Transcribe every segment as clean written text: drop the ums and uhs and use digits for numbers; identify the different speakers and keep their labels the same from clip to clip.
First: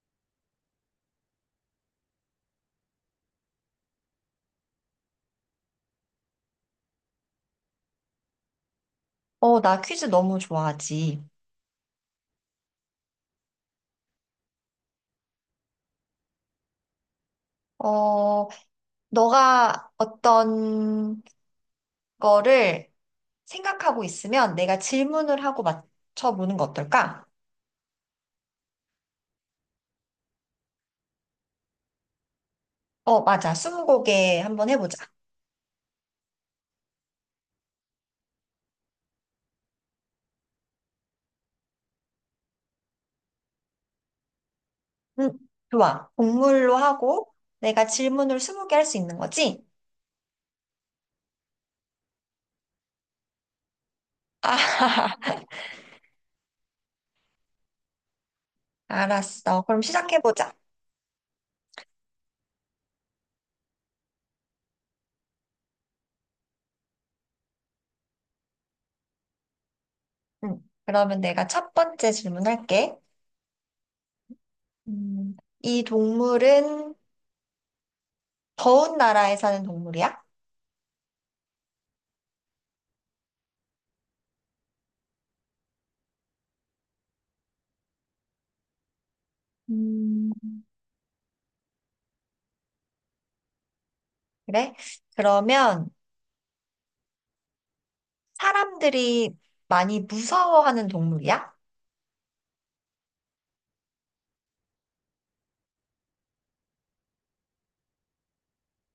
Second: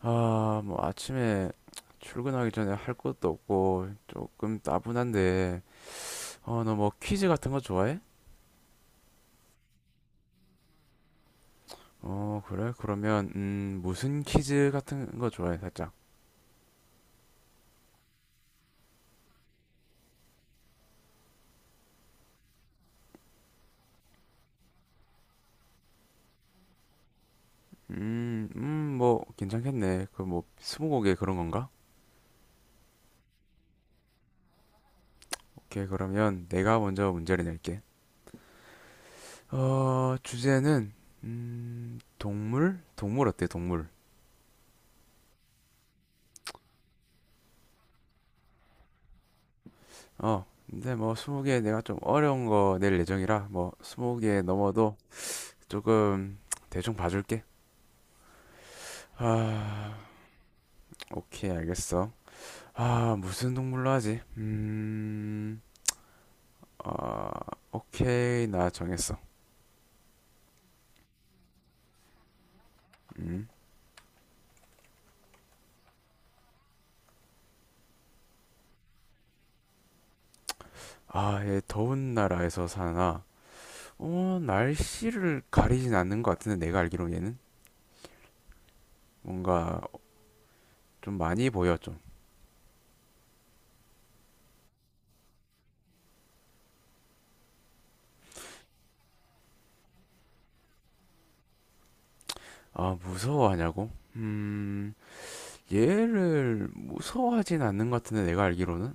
Speaker 1: 아, 뭐 아침에 출근하기 전에 할 것도 없고 조금 따분한데, 어, 너 뭐 퀴즈 같은 거 좋아해?
Speaker 2: 나 퀴즈 너무 좋아하지.
Speaker 1: 어, 그래? 그러면 무슨 퀴즈 같은 거 좋아해, 살짝?
Speaker 2: 어, 너가 어떤 거를 생각하고 있으면 내가 질문을 하고 맞춰보는 거 어떨까?
Speaker 1: 뭐 괜찮겠네. 그 뭐 스무고개 그런 건가?
Speaker 2: 어, 맞아. 스무고개 한번 해보자.
Speaker 1: 오케이, 그러면 내가 먼저 문제를 낼게. 어, 주제는 동물? 동물 어때, 동물?
Speaker 2: 응, 좋아. 동물로 하고 내가 질문을 스무 개 할 수 있는 거지?
Speaker 1: 어, 근데 뭐 스무 개 내가 좀 어려운 거 낼 예정이라 뭐 스무 개 넘어도
Speaker 2: 아,
Speaker 1: 조금 대충 봐줄게.
Speaker 2: 알았어. 그럼
Speaker 1: 아,
Speaker 2: 시작해보자.
Speaker 1: 오케이, 알겠어. 아, 무슨 동물로 하지? 아, 오케이, 나 정했어.
Speaker 2: 응, 그러면 내가 첫 번째 질문할게.
Speaker 1: 음,
Speaker 2: 음, 이 동물은 더운 나라에 사는 동물이야?
Speaker 1: 아, 얘 더운 나라에서 사나? 어, 날씨를 가리진 않는 것 같은데, 내가 알기로 얘는? 뭔가
Speaker 2: 음.
Speaker 1: 좀 많이 보여, 좀.
Speaker 2: 그래? 그러면 사람들이 많이 무서워하는 동물이야?
Speaker 1: 아, 무서워하냐고? 얘를 무서워하진 않는 것 같은데, 내가 알기로는?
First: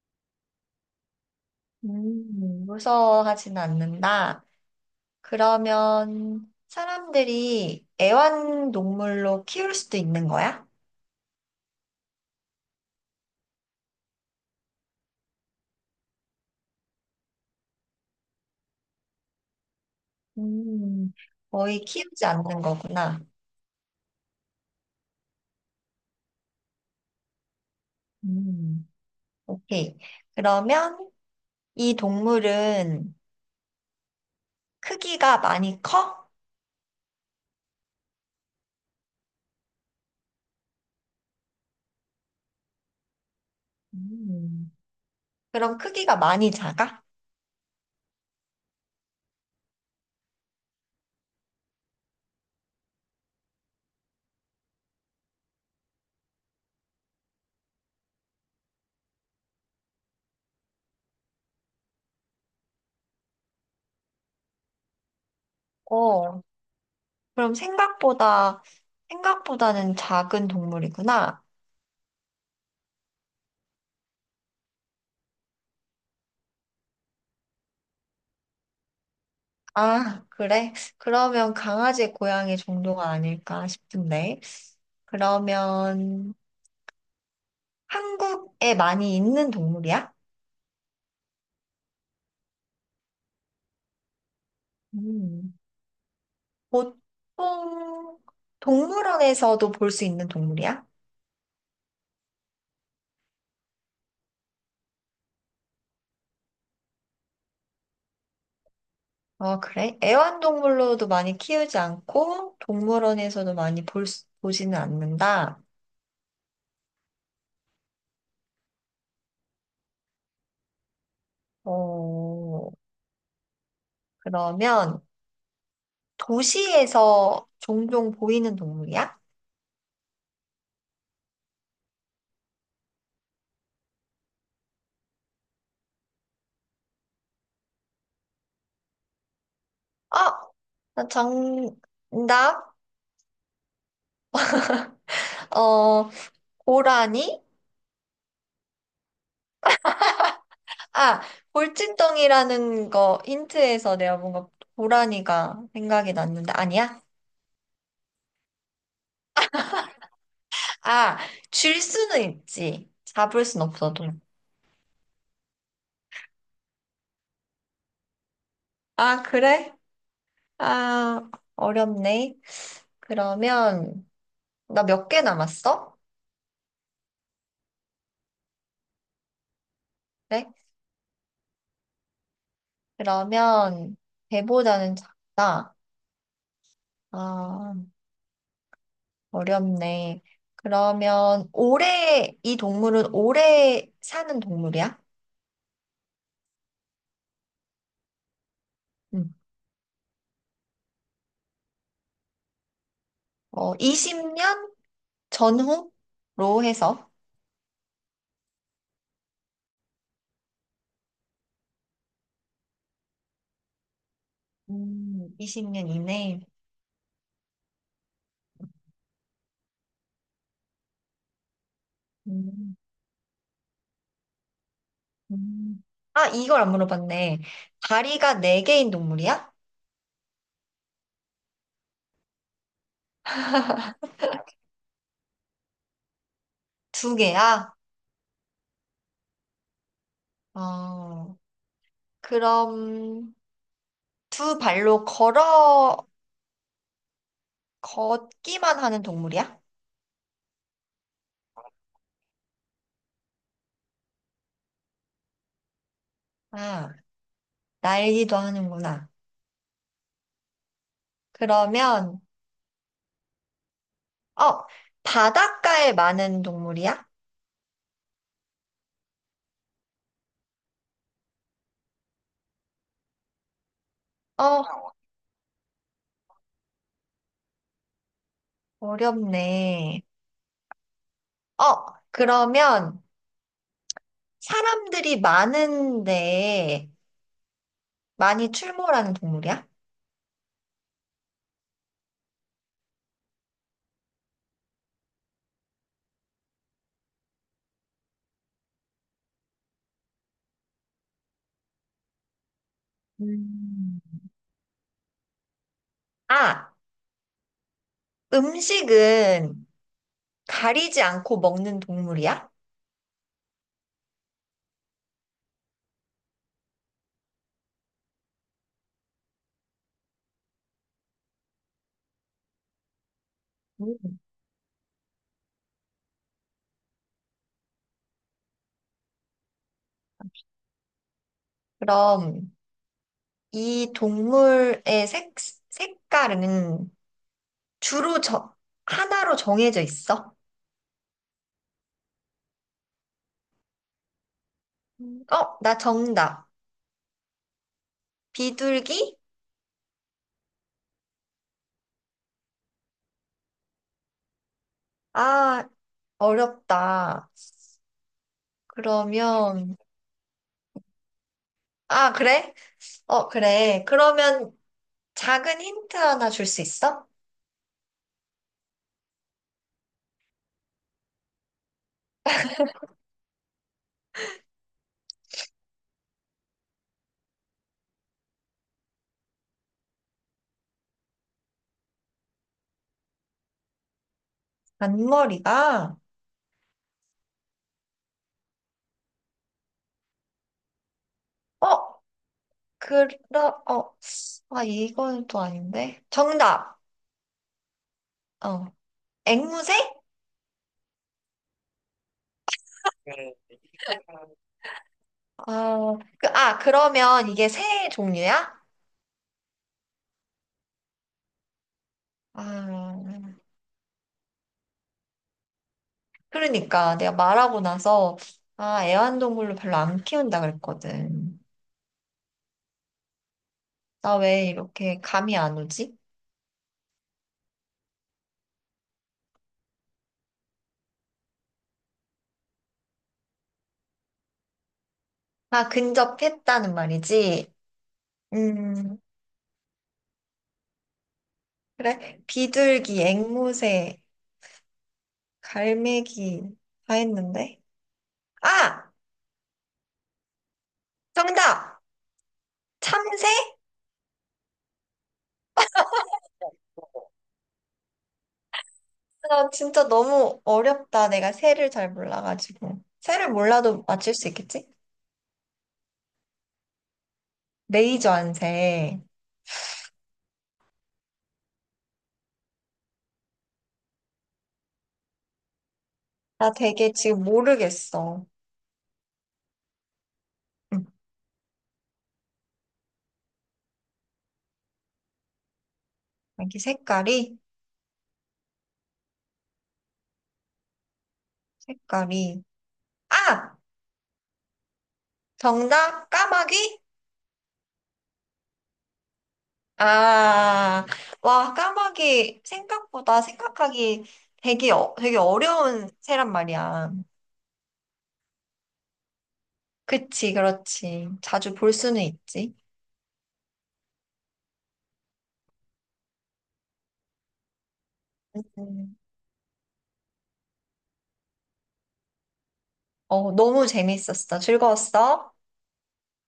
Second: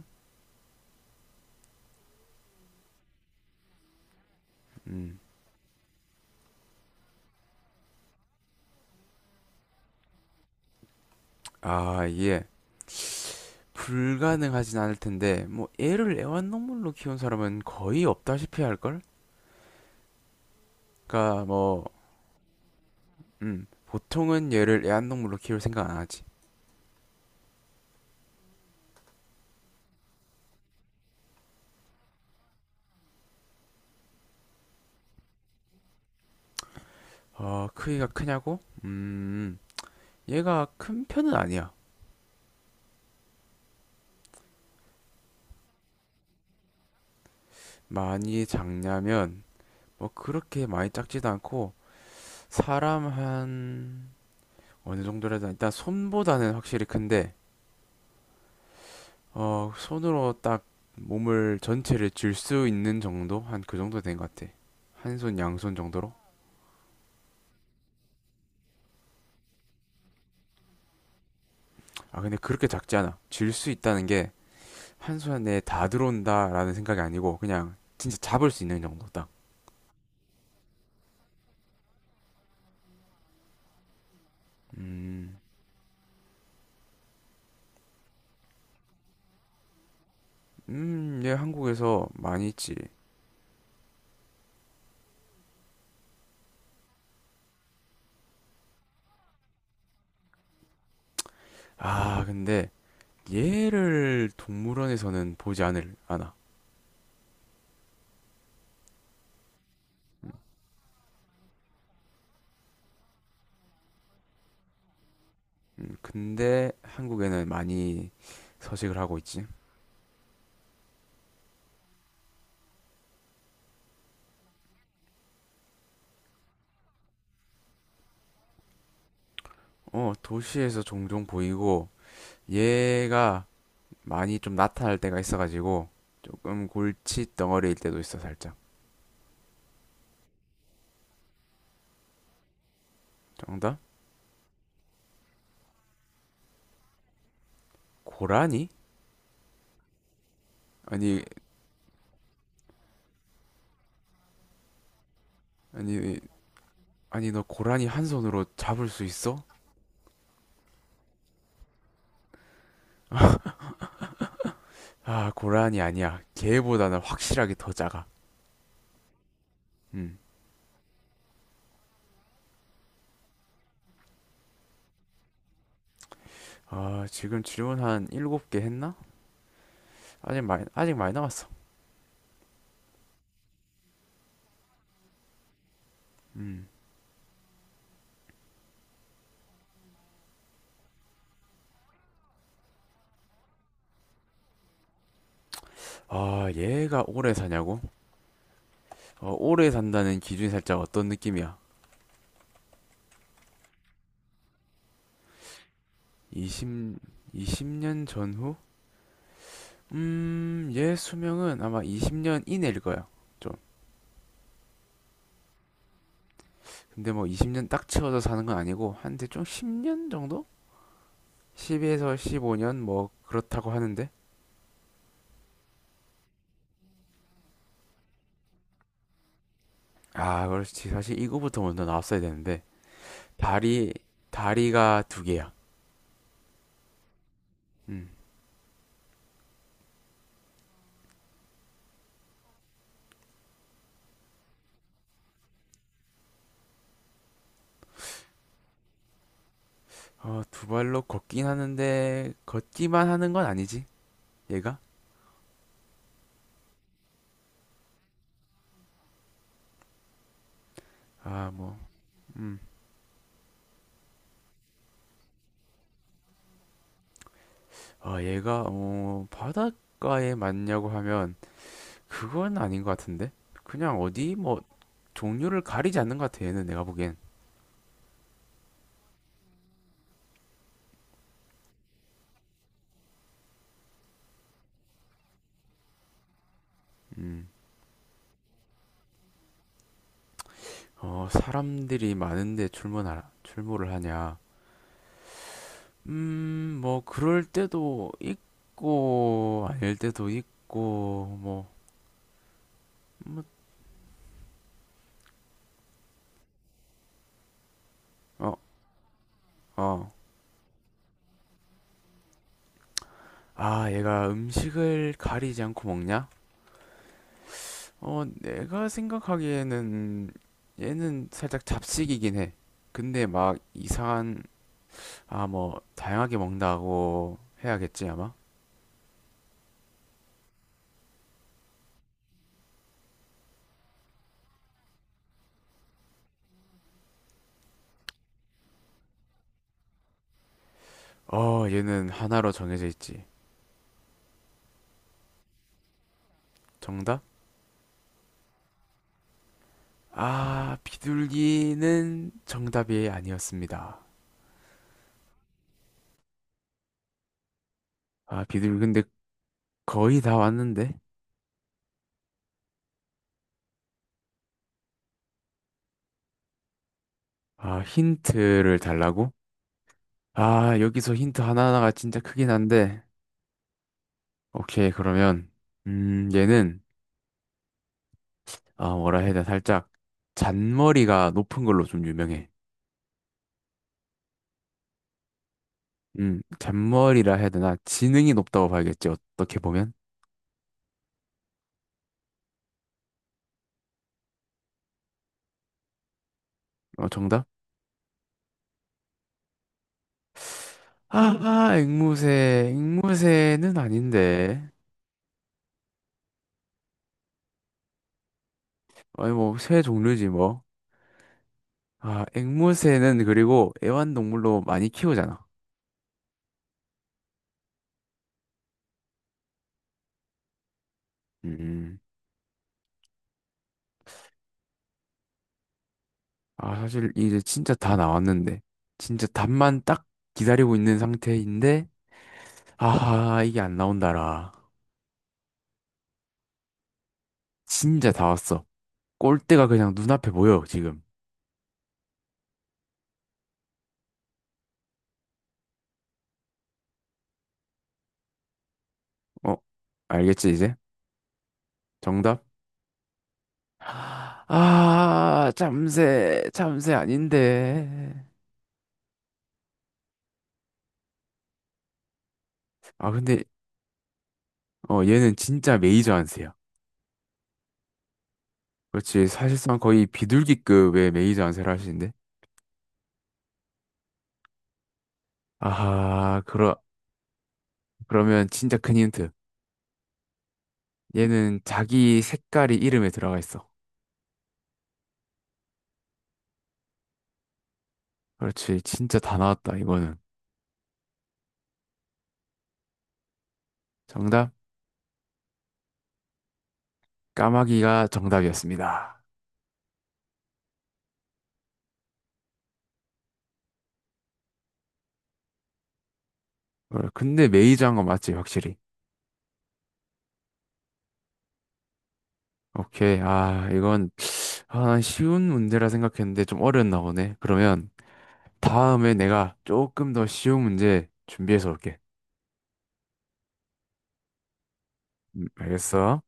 Speaker 2: 무서워하진 않는다.
Speaker 1: 음,
Speaker 2: 그러면 사람들이 애완동물로 키울 수도 있는 거야?
Speaker 1: 아, 얘. 불가능하진 않을 텐데, 뭐, 애를 애완동물로 키운 사람은 거의 없다시피 할걸?
Speaker 2: 음,
Speaker 1: 그러니까
Speaker 2: 거의
Speaker 1: 뭐
Speaker 2: 키우지 않는 거구나.
Speaker 1: 보통은 얘를 애완동물로 키울 생각 안 하지.
Speaker 2: 음, 오케이. 그러면 이 동물은 크기가 많이 커?
Speaker 1: 어, 크기가 크냐고? 얘가 큰 편은 아니야.
Speaker 2: 음, 그럼 크기가 많이 작아?
Speaker 1: 많이 작냐면 뭐 그렇게 많이 작지도 않고 사람 한 어느 정도라 든 일단 손보다는 확실히 큰데 어, 손으로 딱 몸을 전체를 쥘 수 있는 정도? 한 그 정도 된 것 같아. 한 손, 양손 정도로?
Speaker 2: 어, 그럼 생각보다는 작은 동물이구나.
Speaker 1: 아, 근데 그렇게 작지 않아. 쥘 수 있다는 게 한손에다 들어온다라는 생각이 아니고 그냥 진짜 잡을 수 있는 정도 딱.
Speaker 2: 아, 그래? 그러면 강아지, 고양이 정도가 아닐까 싶은데.
Speaker 1: 음,
Speaker 2: 그러면 한국에 많이 있는 동물이야?
Speaker 1: 얘 한국에서 많이 있지.
Speaker 2: 음, 보통 동물원에서도 볼 수 있는 동물이야?
Speaker 1: 아, 근데 얘를 동물원에서는 보지 않을 않아.
Speaker 2: 어, 그래? 애완동물로도 많이 키우지 않고 동물원에서도 많이 보지는 않는다.
Speaker 1: 근데 한국에는 많이 서식을 하고 있지.
Speaker 2: 어, 그러면 도시에서 종종 보이는 동물이야?
Speaker 1: 어, 도시에서 종종 보이고 얘가 많이 좀 나타날 때가 있어가지고 조금 골치 덩어리일 때도 있어 살짝.
Speaker 2: 아, 나 정답.
Speaker 1: 정답?
Speaker 2: 어, 고라니?
Speaker 1: 고라니?
Speaker 2: 아,
Speaker 1: 아니,
Speaker 2: 골칫덩이라는 거 힌트에서 내가 뭔가 고라니가 생각이
Speaker 1: 아니,
Speaker 2: 났는데 아니야?
Speaker 1: 아니 너 고라니 한 손으로 잡을 수 있어?
Speaker 2: 아, 줄 수는 있지. 잡을 순 없어도.
Speaker 1: 아, 고라니 아니야. 걔보다는 확실하게 더 작아.
Speaker 2: 아, 그래?
Speaker 1: 음.
Speaker 2: 아, 어렵네. 그러면 나 몇 개 남았어?
Speaker 1: 아, 지금 질문 한 일곱 개 했나?
Speaker 2: 그래?
Speaker 1: 아직 많이 남았어.
Speaker 2: 그러면 배보다는 작다.
Speaker 1: 음.
Speaker 2: 아, 어렵네. 그러면 올해 이 동물은 올해 사는 동물이야?
Speaker 1: 아, 얘가 오래 사냐고?
Speaker 2: 응.
Speaker 1: 어, 오래 산다는 기준이 살짝 어떤 느낌이야?
Speaker 2: 어, 20년 전후로
Speaker 1: 20,
Speaker 2: 해서
Speaker 1: 20년 전후? 얘 수명은 아마 20년 이내일 거야. 좀.
Speaker 2: 20년 이내.
Speaker 1: 근데 뭐 20년 딱 채워서 사는 건 아니고, 한데 좀 10년 정도? 10에서
Speaker 2: 음,
Speaker 1: 15년? 뭐, 그렇다고 하는데?
Speaker 2: 음. 아, 이걸 안 물어봤네. 다리가 네개인 동물이야?
Speaker 1: 아, 그렇지. 사실 이거부터 먼저 나왔어야 되는데. 다리, 다리가 두 개야.
Speaker 2: 두개야.
Speaker 1: 음.
Speaker 2: 어, 그럼 두 발로 걸어 걷기만 하는 동물이야?
Speaker 1: 어, 두 발로 걷긴 하는데, 걷기만 하는 건 아니지, 얘가?
Speaker 2: 아, 날기도 하는구나.
Speaker 1: 아, 뭐.
Speaker 2: 그러면 어, 바닷가에 많은 동물이야?
Speaker 1: 아, 얘가, 어, 바닷가에 맞냐고 하면, 그건 아닌 것 같은데? 그냥 어디, 뭐,
Speaker 2: 어,
Speaker 1: 종류를 가리지 않는 것 같아, 얘는 내가 보기엔.
Speaker 2: 어렵네. 어, 그러면 사람들이 많은데
Speaker 1: 음.
Speaker 2: 많이 출몰하는 동물이야?
Speaker 1: 어, 사람들이 많은데 출몰하라, 출몰을 하냐. 뭐, 그럴 때도 있고, 아닐 때도 있고, 뭐, 뭐,
Speaker 2: 음, 아,
Speaker 1: 어,
Speaker 2: 음식은
Speaker 1: 어.
Speaker 2: 가리지 않고 먹는 동물이야?
Speaker 1: 아, 얘가 음식을 가리지 않고 먹냐? 어, 내가 생각하기에는 얘는 살짝 잡식이긴 해. 근데 막
Speaker 2: 음.
Speaker 1: 이상한, 아, 뭐, 다양하게 먹는다고 해야겠지, 아마?
Speaker 2: 그럼 이 동물의 색깔은 주로 하나로 정해져 있어?
Speaker 1: 어, 얘는 하나로 정해져 있지.
Speaker 2: 음. 어, 나 정답.
Speaker 1: 정답?
Speaker 2: 비둘기?
Speaker 1: 아, 비둘기는 정답이 아니었습니다.
Speaker 2: 아, 어렵다.
Speaker 1: 아, 비둘기 근데
Speaker 2: 그러면,
Speaker 1: 거의 다 왔는데?
Speaker 2: 아, 그래? 어, 그래. 그러면 작은 힌트 하나 줄 수 있어?
Speaker 1: 아, 힌트를 달라고? 아, 여기서 힌트 하나하나가 진짜 크긴 한데. 오케이, 그러면, 얘는 아, 뭐라 해야 되나, 살짝 잔머리가 높은 걸로 좀 유명해.
Speaker 2: 앞머리가,
Speaker 1: 잔머리라 해야 되나, 지능이 높다고 봐야겠지, 어떻게 보면.
Speaker 2: 어, 그러, 어, 아, 이건 또 아닌데. 정답!
Speaker 1: 어, 정답?
Speaker 2: 어, 앵무새?
Speaker 1: 아, 앵무새는 아닌데.
Speaker 2: 아, 그러면 이게 새 종류야?
Speaker 1: 아니, 뭐, 새 종류지, 뭐. 아, 앵무새는
Speaker 2: 아,
Speaker 1: 그리고 애완동물로 많이 키우잖아.
Speaker 2: 그러니까 내가 말하고 나서, 아, 애완동물로 별로 안 키운다 그랬거든.
Speaker 1: 음,
Speaker 2: 나 왜 이렇게 감이 안 오지?
Speaker 1: 아, 사실 이제 진짜 다 나왔는데. 진짜 답만 딱 기다리고 있는 상태인데, 아하, 이게 안 나온다라.
Speaker 2: 아, 근접했다는 말이지?
Speaker 1: 진짜 다 왔어.
Speaker 2: 음.
Speaker 1: 꼴대가 그냥 눈앞에 보여, 지금.
Speaker 2: 그래? 비둘기, 앵무새, 갈매기 다 했는데? 아!
Speaker 1: 어, 알겠지, 이제?
Speaker 2: 정답!
Speaker 1: 정답?
Speaker 2: 참새?
Speaker 1: 아, 잠새 아닌데.
Speaker 2: 나 진짜 너무 어렵다. 내가 새를 잘 몰라가지고.
Speaker 1: 아,
Speaker 2: 새를
Speaker 1: 근데,
Speaker 2: 몰라도 맞출 수 있겠지?
Speaker 1: 어, 얘는 진짜 메이저 안세야.
Speaker 2: 레이저 안새.
Speaker 1: 그렇지, 사실상 거의 비둘기급의 메이저 안세를 하시는데. 아하,
Speaker 2: 나
Speaker 1: 그러,
Speaker 2: 되게 지금 모르겠어.
Speaker 1: 그러면 진짜 큰 힌트.
Speaker 2: 응.
Speaker 1: 얘는 자기 색깔이 이름에 들어가 있어.
Speaker 2: 여기 색깔이?
Speaker 1: 그렇지, 진짜 다 나왔다, 이거는.
Speaker 2: 색깔이. 아!
Speaker 1: 정답?
Speaker 2: 정답! 까마귀?
Speaker 1: 까마귀가 정답이었습니다.
Speaker 2: 아, 와, 까마귀 생각보다 생각하기 되게, 되게 어려운 새란 말이야.
Speaker 1: 어, 근데 메이저 한거 맞지, 확실히.
Speaker 2: 그치, 그렇지. 자주 볼 수는 있지.
Speaker 1: 오케이, 아, 이건 아, 난 쉬운 문제라 생각했는데 좀 어려웠나 보네. 그러면
Speaker 2: 음.
Speaker 1: 다음에 내가 조금 더 쉬운 문제 준비해서 올게.
Speaker 2: 어, 너무 재밌었어. 즐거웠어?
Speaker 1: 알겠어?